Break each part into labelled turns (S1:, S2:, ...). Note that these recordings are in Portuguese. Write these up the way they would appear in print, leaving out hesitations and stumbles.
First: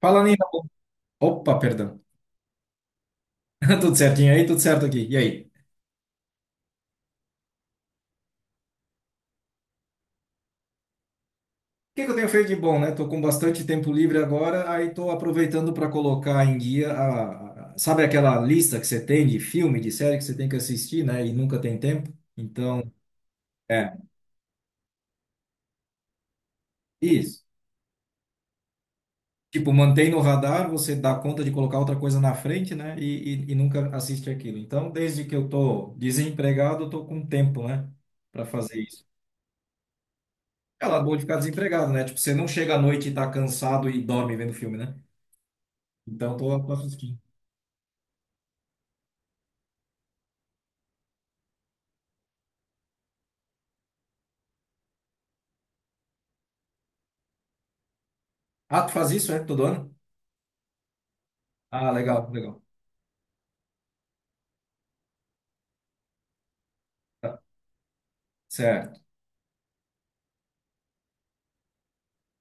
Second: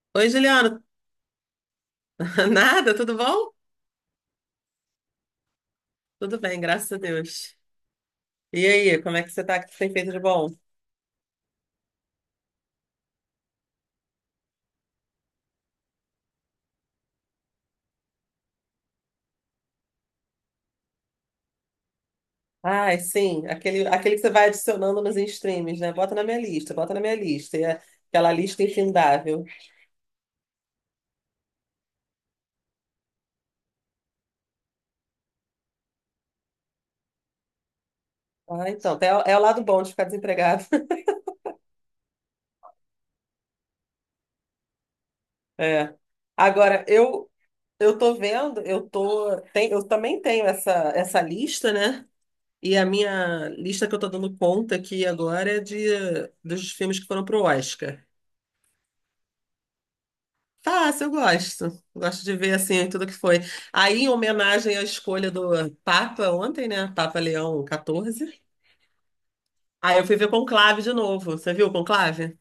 S1: Fala,
S2: Oi,
S1: em...
S2: Juliana.
S1: Opa, perdão.
S2: Nada, tudo bom?
S1: Tudo certinho aí? Tudo certo aqui. E aí?
S2: Tudo bem, graças a Deus. E aí, como é que você tá? O que você tem feito de bom?
S1: O que que eu tenho feito de bom, né? Tô com bastante tempo livre agora, aí tô aproveitando para colocar em guia. Sabe aquela lista que você tem de filme, de série que você tem que assistir, né? E nunca tem tempo? Então,
S2: Ai, sim, aquele,
S1: é,
S2: aquele que você vai adicionando nos streams, né? Bota na minha lista, bota na minha
S1: isso.
S2: lista. E é aquela lista infindável.
S1: Tipo, mantém no radar, você dá conta de colocar outra coisa na frente, né? E nunca assiste aquilo. Então, desde que eu tô desempregado, eu tô com tempo, né? Para
S2: Ah,
S1: fazer
S2: então,
S1: isso.
S2: é, é o lado bom de ficar desempregado.
S1: Ela boa de ficar desempregado, né? Tipo, você não chega à noite e tá cansado e dorme vendo filme, né?
S2: É.
S1: Então, tô
S2: Agora,
S1: assistindo.
S2: eu tô vendo, eu também tenho essa lista, né? E a minha lista que eu tô dando conta aqui agora é de dos filmes que foram pro Oscar.
S1: Ah, tu faz isso, é? Todo ano?
S2: Fácil, eu gosto.
S1: Ah,
S2: Gosto
S1: legal,
S2: de ver
S1: legal.
S2: assim tudo que foi. Aí, em homenagem à escolha do Papa ontem, né? Papa
S1: Tá,
S2: Leão XIV.
S1: certo.
S2: Aí eu fui ver Conclave de novo. Você viu o Conclave?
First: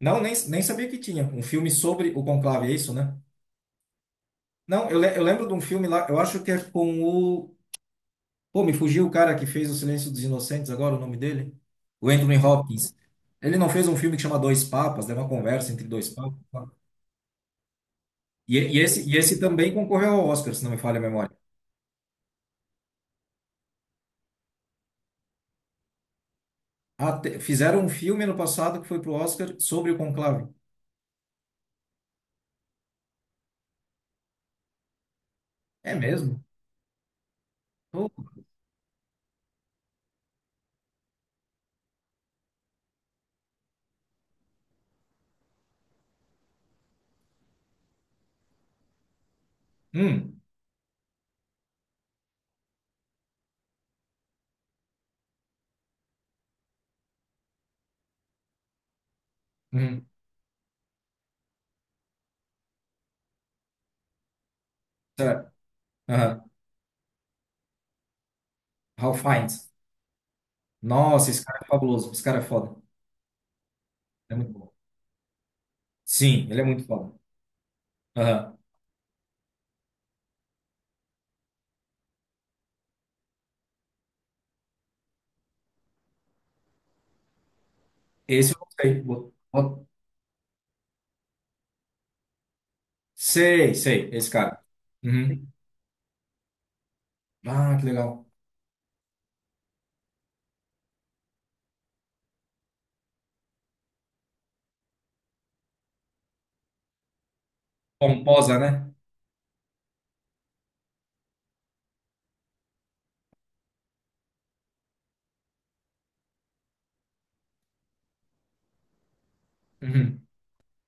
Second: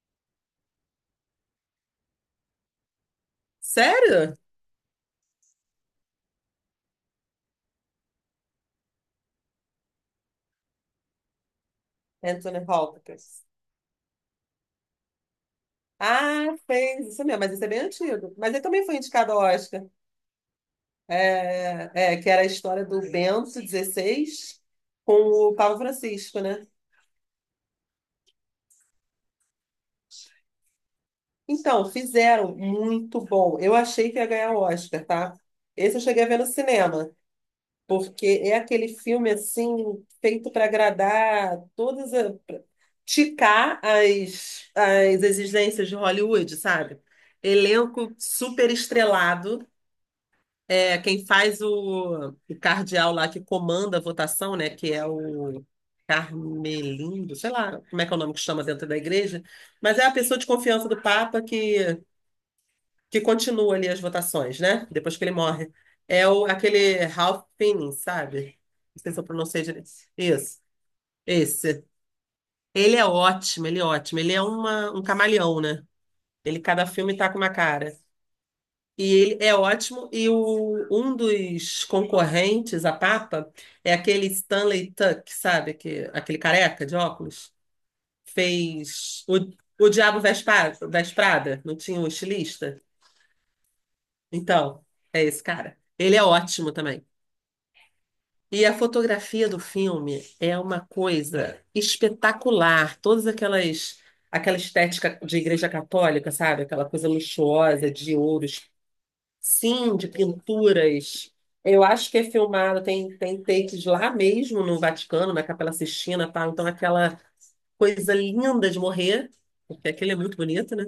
S1: Não, nem sabia que tinha. Um filme sobre o conclave, é isso, né?
S2: Sério?
S1: Não, eu lembro de um filme lá, eu acho que é com o. Pô, me fugiu o cara que fez O Silêncio dos Inocentes agora, o nome dele? O Anthony
S2: Anthony
S1: Hopkins.
S2: Hopkins.
S1: Ele não fez um filme que chama Dois Papas, né? Uma conversa entre dois
S2: Ah,
S1: papas.
S2: fez isso mesmo, mas isso é bem antigo. Mas
S1: E,
S2: ele
S1: e
S2: também foi
S1: esse, e
S2: indicado
S1: esse
S2: ao
S1: também
S2: Oscar.
S1: concorreu ao Oscar, se não me falha a memória.
S2: Que era a história do Bento XVI com o Papa Francisco, né?
S1: Fizeram um filme ano passado que foi pro Oscar sobre o Conclave.
S2: Então, fizeram muito bom. Eu achei que ia ganhar o Oscar, tá?
S1: É
S2: Esse eu cheguei a ver
S1: mesmo?
S2: no cinema.
S1: Oh,
S2: Porque é aquele filme assim feito para agradar todas a, pra ticar as, as exigências de Hollywood, sabe? Elenco super estrelado.
S1: hum,
S2: É, quem faz o cardeal lá que comanda a votação, né? Que é o Carmelindo, sei lá como é que é o nome que chama dentro da igreja, mas
S1: hum,
S2: é a pessoa de confiança do Papa que continua ali as votações, né? Depois que ele
S1: será?
S2: morre. É o,
S1: Aham.
S2: aquele Ralph Fiennes, sabe? Não sei se
S1: Ralph
S2: eu pronunciei
S1: Fiennes.
S2: direito. Isso,
S1: Nossa, esse cara é
S2: esse.
S1: fabuloso. Esse cara é foda.
S2: Ele é ótimo, ele é ótimo. Ele
S1: É
S2: é
S1: muito bom.
S2: uma, um camaleão, né?
S1: Sim,
S2: Ele,
S1: ele é muito
S2: cada
S1: foda.
S2: filme tá com uma cara.
S1: Aham.
S2: E ele é ótimo. E o, um dos concorrentes a Papa é aquele Stanley Tuck, sabe? Que, aquele careca de óculos.
S1: Esse eu gostei.
S2: Fez o Diabo Veste Prada, não tinha um estilista?
S1: Sei, sei, esse cara.
S2: Então, é esse
S1: Uhum.
S2: cara. Ele é ótimo também.
S1: Ah, que legal.
S2: E a fotografia do filme é uma coisa espetacular. Todas aquelas, aquela estética de igreja católica, sabe? Aquela coisa luxuosa de
S1: Pomposa,
S2: ouros,
S1: né?
S2: sim, de pinturas. Eu acho que é filmado, tem takes lá mesmo no Vaticano, na Capela Sistina, tá? Então aquela coisa linda de morrer, porque aquele é
S1: Uhum.
S2: muito bonito, né?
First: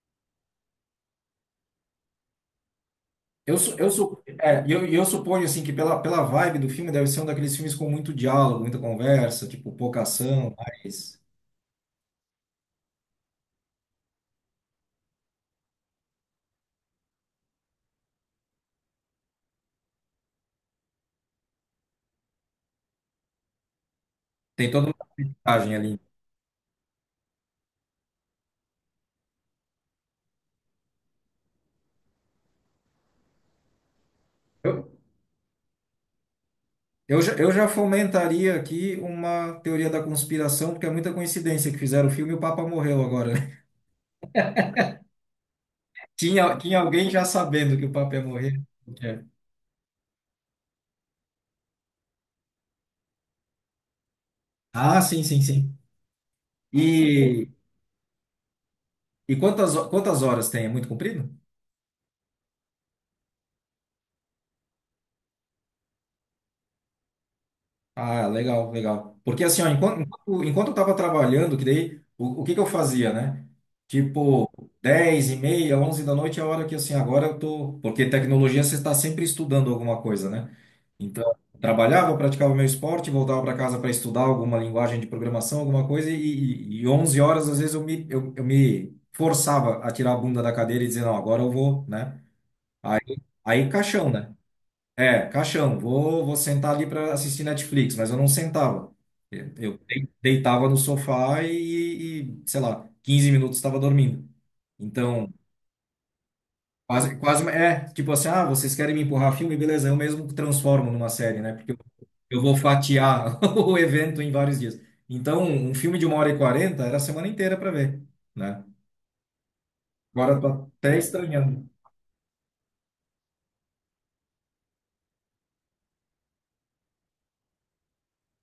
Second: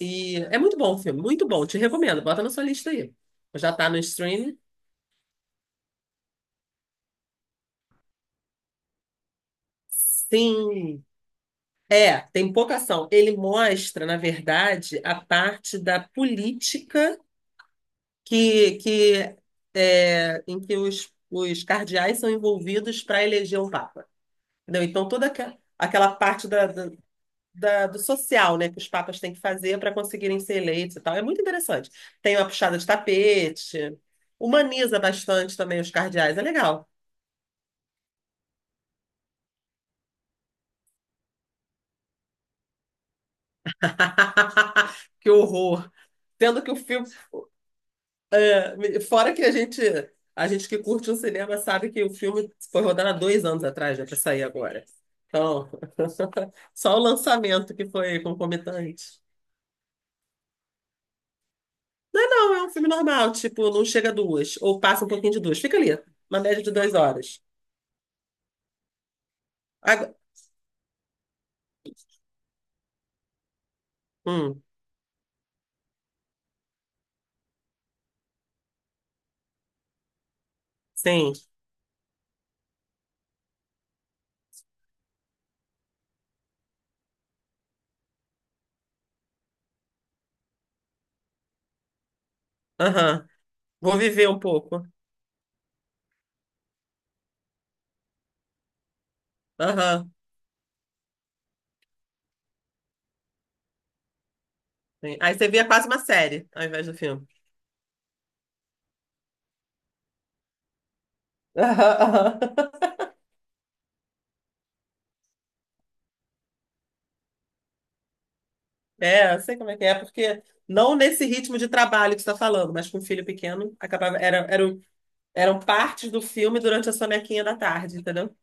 S2: E é muito bom o filme, muito bom. Te recomendo, bota na sua lista aí. Já tá no streaming?
S1: E eu suponho assim que pela vibe do filme deve ser um daqueles filmes com muito diálogo, muita conversa, tipo pouca ação,
S2: Sim.
S1: mas
S2: É, tem pouca ação. Ele mostra, na verdade, a parte da política que é, em que os cardeais são envolvidos para eleger o Papa.
S1: tem
S2: Entendeu?
S1: toda uma
S2: Então, toda
S1: mensagem ali.
S2: aquela parte da, do social, né, que os papas têm que fazer para conseguirem ser eleitos e tal. É muito interessante. Tem uma puxada de tapete, humaniza bastante também os cardeais. É legal.
S1: Eu já fomentaria aqui uma teoria da conspiração, porque é muita coincidência que fizeram o filme e o Papa morreu agora, né?
S2: Que horror.
S1: Tinha,
S2: Sendo que o
S1: tinha
S2: filme
S1: alguém já sabendo que o Papa ia morrer. É.
S2: Fora que a gente que curte um cinema sabe que o filme foi rodado há dois anos atrás, né, para sair agora.
S1: Ah, sim, sim,
S2: Então,
S1: sim.
S2: só o
S1: E,
S2: lançamento que foi concomitante.
S1: e quantas horas tem? É muito comprido?
S2: Não, é um filme normal, tipo, não chega a duas, ou passa um pouquinho de duas. Fica ali, uma média de duas horas.
S1: Ah, legal, legal. Porque assim, ó, enquanto,
S2: Agora,
S1: enquanto, enquanto eu tava trabalhando, que daí, o que que eu fazia, né? Tipo,
S2: hum,
S1: 10h30, 11 da noite é a hora que, assim, agora eu tô. Porque tecnologia você está sempre estudando alguma coisa, né? Então,
S2: sim,
S1: trabalhava, praticava meu esporte, voltava para casa para estudar alguma linguagem de programação, alguma coisa, e 11 horas, às vezes, eu me forçava a tirar a bunda da cadeira e dizer, não, agora eu vou, né? Aí,
S2: aham.
S1: aí
S2: Vou
S1: caixão,
S2: viver
S1: né?
S2: um pouco.
S1: É, caixão, vou sentar ali para assistir Netflix, mas eu não sentava. Eu
S2: Aham.
S1: deitava no sofá e, sei lá, 15 minutos estava dormindo.
S2: Sim.
S1: Então,
S2: Aí você via quase uma série ao invés do
S1: quase,
S2: filme.
S1: quase, é, tipo assim, ah, vocês querem me empurrar filme? Beleza, eu mesmo transformo numa série, né? Porque eu,
S2: Aham,
S1: eu vou
S2: aham.
S1: fatiar o evento em vários dias. Então, um filme de 1h40 era a semana inteira para ver, né?
S2: É, eu sei como é que é,
S1: Agora eu
S2: porque
S1: tô
S2: não
S1: até
S2: nesse ritmo
S1: estranhando.
S2: de trabalho que você está falando, mas com um filho pequeno, eram partes do filme durante a sonequinha da tarde, entendeu?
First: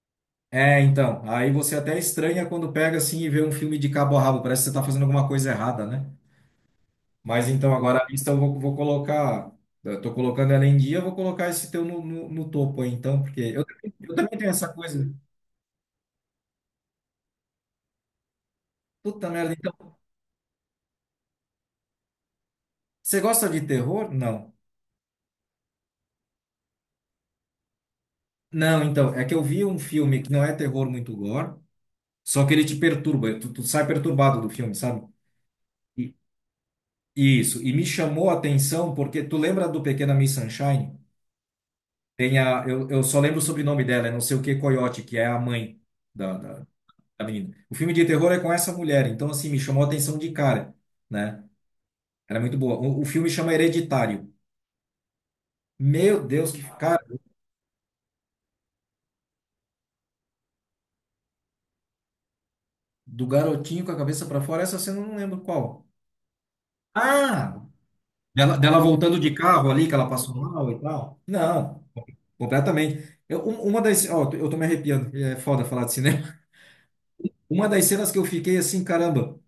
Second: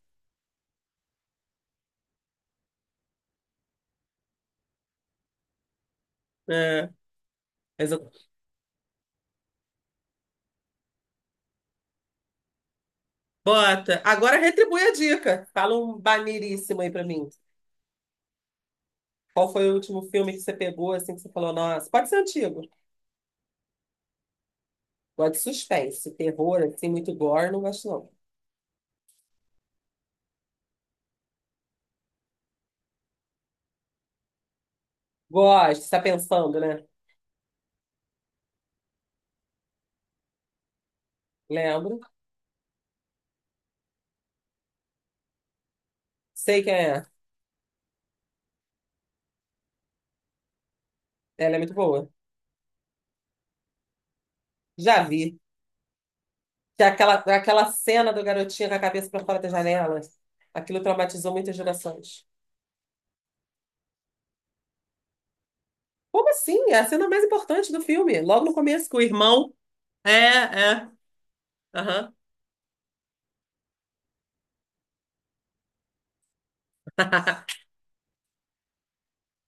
S1: É, então, aí você até estranha quando pega assim e vê um filme de cabo a rabo, parece que você tá fazendo alguma coisa errada, né?
S2: É,
S1: Mas então agora
S2: exa-
S1: a lista eu vou, colocar. Estou colocando ela em dia, eu vou colocar esse teu no, no topo aí, então, porque eu, também-
S2: Bota.
S1: eu também
S2: Agora
S1: tenho essa
S2: retribui a
S1: coisa.
S2: dica. Fala um maneiríssimo aí pra mim.
S1: Puta
S2: Qual
S1: merda,
S2: foi o
S1: então.
S2: último filme que você pegou, assim, que você falou, nossa, pode ser antigo.
S1: Você gosta de terror? Não.
S2: Gosto de suspense, terror, assim, muito gore, não gosto não.
S1: Não, então, é que eu vi um filme que não é terror muito gore, só que ele te perturba, tu sai perturbado do filme, sabe?
S2: Gosto, você tá pensando, né?
S1: E, isso, e me chamou a atenção porque tu lembra do Pequena Miss Sunshine?
S2: Lembro.
S1: Tem a, eu só lembro o sobrenome dela, é não sei o que Coyote, que é a mãe da
S2: Sei quem é.
S1: a menina. O filme de terror é com essa mulher, então assim, me chamou a atenção de cara, né?
S2: Ela é muito boa.
S1: Era muito boa. O filme chama Hereditário.
S2: Já vi.
S1: Meu Deus, que
S2: Que
S1: cara,
S2: é aquela cena do garotinho com a cabeça para fora da janela, aquilo traumatizou muitas gerações.
S1: do garotinho com a cabeça pra fora, essa cena eu não lembro qual.
S2: Como assim? É a cena mais
S1: Ah,
S2: importante do filme, logo no
S1: dela
S2: começo, com o
S1: voltando de
S2: irmão.
S1: carro ali, que ela
S2: É,
S1: passou mal e
S2: é.
S1: tal. Não,
S2: Aham.
S1: completamente. Eu, um- uma das, ó, eu tô me arrepiando, é foda falar de cinema. Uma das cenas que eu fiquei assim, caramba,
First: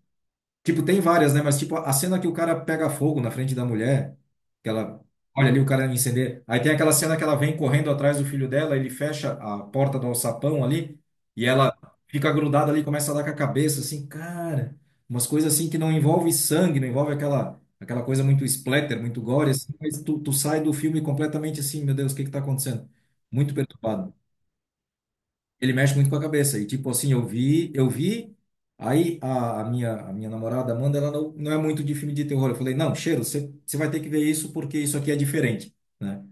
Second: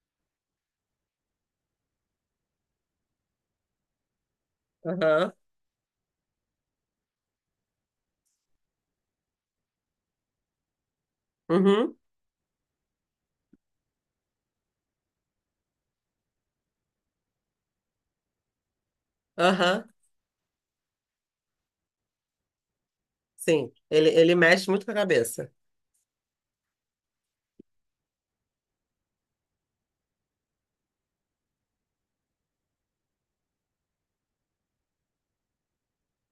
S1: tipo, tem várias, né? Mas, tipo, a cena que o cara pega fogo na frente da mulher, que ela
S2: Aham.
S1: olha ali o cara incender. Aí tem aquela cena que ela vem correndo atrás do filho dela, ele fecha a porta do alçapão ali, e ela
S2: Uhum.
S1: fica grudada ali, começa a dar com a cabeça, assim, cara. Umas coisas assim que não envolve sangue, não envolve aquela, coisa muito splatter, muito gore, assim,
S2: Aham.
S1: mas tu sai do filme completamente assim, meu Deus, o que que tá acontecendo? Muito
S2: Sim,
S1: perturbado.
S2: ele mexe muito com a cabeça.
S1: Ele mexe muito com a cabeça. E tipo assim, eu vi, eu vi. Aí a, a minha namorada Amanda, ela não é muito de filme de terror. Eu falei, não, Cheiro, você vai ter que ver isso porque isso aqui é diferente, né?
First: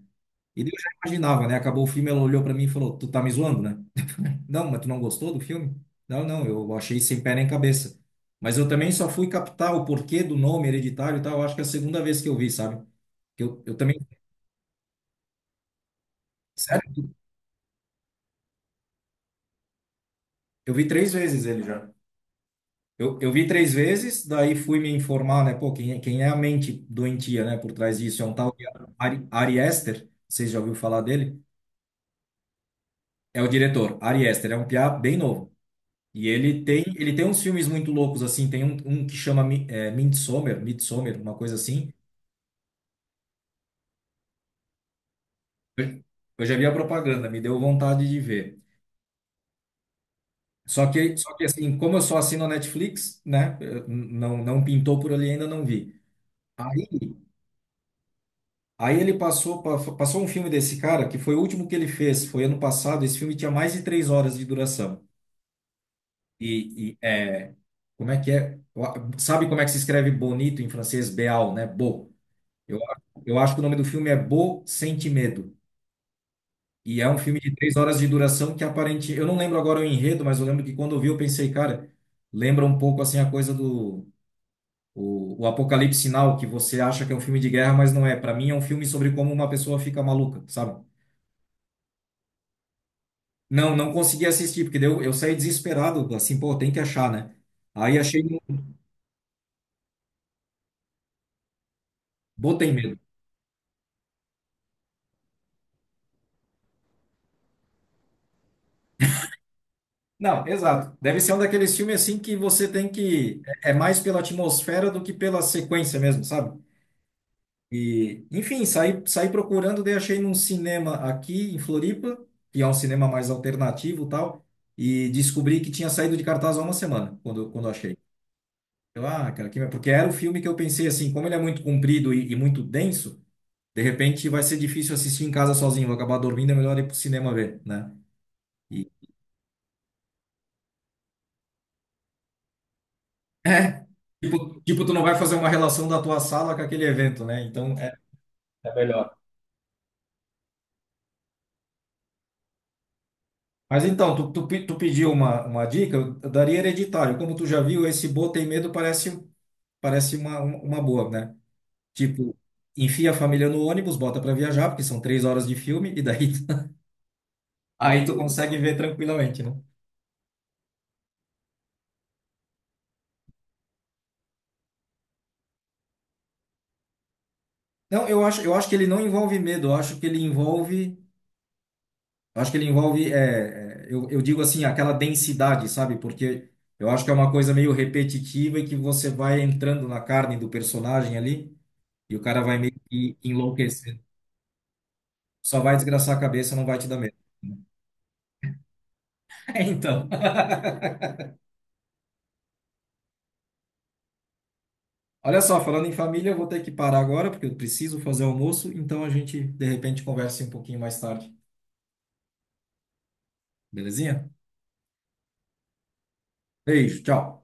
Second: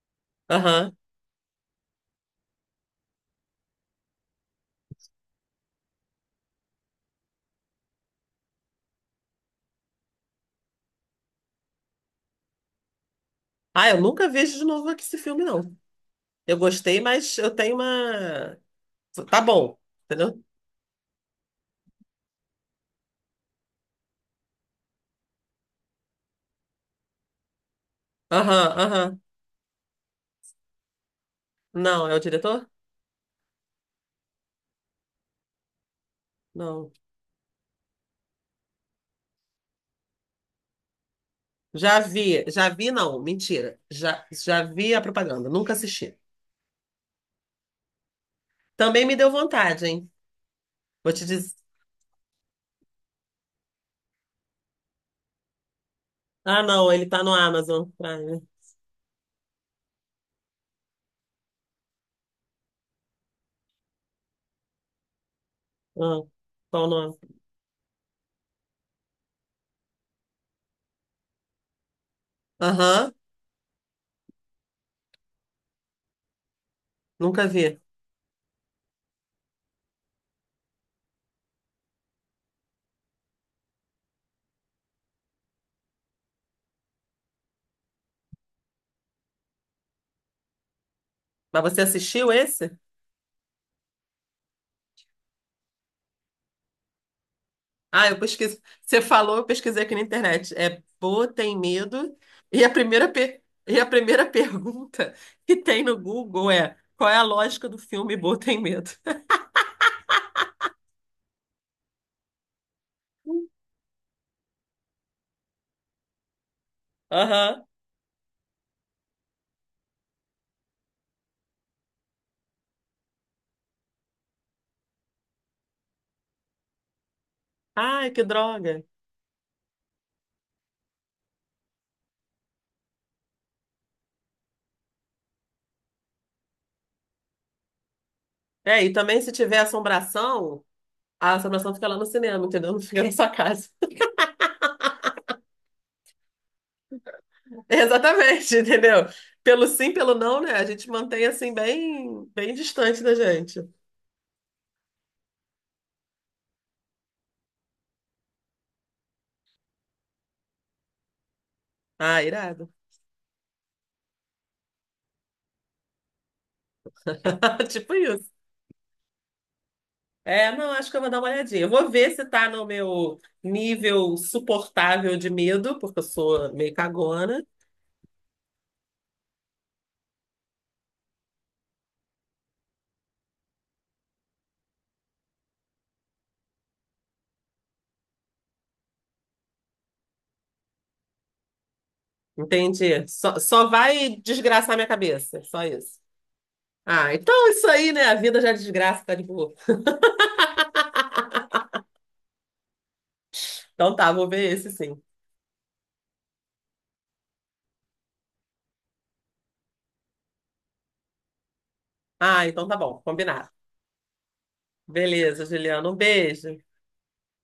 S1: E daí eu já
S2: Aham.
S1: imaginava, né? Acabou o filme, ela olhou pra mim e falou, tu tá me zoando, né? Não, mas tu não gostou do filme? Não, não, eu achei sem pé nem cabeça. Mas eu também só fui captar o porquê do nome hereditário e tal. Eu acho que é a segunda vez que eu vi, sabe? Que eu
S2: Ah,
S1: também,
S2: eu nunca vejo de novo aqui esse filme, não. Eu gostei,
S1: sério,
S2: mas eu tenho uma. Tá bom, entendeu?
S1: eu vi 3 vezes ele já. Eu vi 3 vezes, daí fui me informar, né? Pô, quem é a mente doentia, né? Por trás disso é um tal de
S2: Aham, aham.
S1: Ari Aster, vocês já ouviram falar dele?
S2: Não, é o diretor?
S1: É o diretor, Ari Aster, é um piá bem novo. E ele tem,
S2: Não.
S1: ele tem uns filmes muito loucos, assim, tem um que chama Midsommar, Midsommar, uma coisa assim.
S2: Não, mentira. Já vi a propaganda, nunca
S1: Eu,
S2: assisti.
S1: eu já vi a propaganda, me deu vontade de ver.
S2: Também me deu vontade, hein?
S1: Só
S2: Vou
S1: que,
S2: te
S1: só que
S2: dizer.
S1: assim, como eu só assino a Netflix, né? Não, não pintou por ali, ainda não vi.
S2: Ah,
S1: Aí
S2: não, ele tá no Amazon Prime.
S1: Aí ele passou um filme desse cara, que foi o último que ele fez, foi ano passado. Esse filme tinha mais de 3 horas de duração.
S2: Ah, qual o
S1: E, e,
S2: nome?
S1: é, como é que é? Sabe como é que se escreve bonito em francês? Beal, né? Beau. Eu,
S2: Aham,
S1: eu acho que o nome do filme é Beau Sente Medo. E é um filme
S2: nunca
S1: de três
S2: vi.
S1: horas de duração que aparente. Eu não lembro agora o enredo, mas eu lembro que quando eu vi, eu pensei, cara, lembra um pouco assim a coisa do. O Apocalipse Sinal, que você acha que é um filme de guerra, mas não é. Para mim, é um filme sobre como uma pessoa fica maluca, sabe?
S2: Mas você assistiu esse?
S1: Não, não consegui assistir, porque daí eu saí desesperado, assim, pô, tem que achar, né? Aí
S2: Ah, eu
S1: achei,
S2: pesquisei. Você falou, eu pesquisei aqui na internet. É Pô, tem medo. E a
S1: botei medo.
S2: primeira, pe- e a primeira pergunta que tem no Google é: qual é a lógica do filme Pô, tem medo?
S1: Não, exato. Deve ser um daqueles filmes assim que você tem que. É mais pela atmosfera do que pela sequência mesmo, sabe?
S2: Aham.
S1: E, enfim, saí procurando, daí achei num cinema aqui em Floripa, que é um cinema mais alternativo e tal, e descobri que tinha saído de cartaz há uma semana, quando achei.
S2: Ai, que droga.
S1: Ah, cara, que, porque era o filme que eu pensei assim, como ele é muito comprido e muito denso. De repente vai ser difícil assistir em casa sozinho, vou acabar dormindo, é melhor ir pro cinema ver, né?
S2: É,
S1: E,
S2: e também se tiver assombração. A assombração fica lá no cinema, entendeu? Não fica na sua casa.
S1: é, tipo, tu não vai fazer uma relação da tua sala com aquele evento, né? Então é,
S2: Exatamente,
S1: é
S2: entendeu?
S1: melhor.
S2: Pelo sim, pelo não, né? A gente mantém assim bem, bem distante da gente.
S1: Mas então, tu pediu uma dica, eu daria hereditário. Como tu já viu, esse bo tem Medo parece uma boa, né?
S2: Ah,
S1: Tipo,
S2: irado.
S1: enfia a família no ônibus, bota pra viajar, porque são 3 horas de filme, e daí
S2: Tipo
S1: aí tu
S2: isso.
S1: consegue ver tranquilamente, né?
S2: É, não, acho que eu vou dar uma olhadinha. Eu vou ver se tá no meu nível suportável de medo, porque eu sou meio cagona.
S1: Não, eu acho, que ele não envolve medo, eu acho que ele envolve. Acho que ele envolve, eu digo assim, aquela densidade, sabe? Porque eu acho que é uma coisa meio repetitiva e que você vai entrando na carne do personagem ali e o cara vai meio
S2: Entendi.
S1: que
S2: Só
S1: enlouquecendo.
S2: vai desgraçar minha cabeça,
S1: Só
S2: só
S1: vai
S2: isso.
S1: desgraçar a cabeça, não vai te dar
S2: Ah,
S1: medo.
S2: então é isso aí, né? A vida já é desgraça, tá de boa.
S1: É, então.
S2: Então tá, vou ver esse sim.
S1: Olha só, falando em família, eu vou ter que parar agora porque eu preciso fazer almoço, então a gente de repente conversa um pouquinho mais tarde.
S2: Ah, então tá bom, combinado.
S1: Belezinha?
S2: Beleza, Juliana. Um beijo.
S1: Beijo, tchau.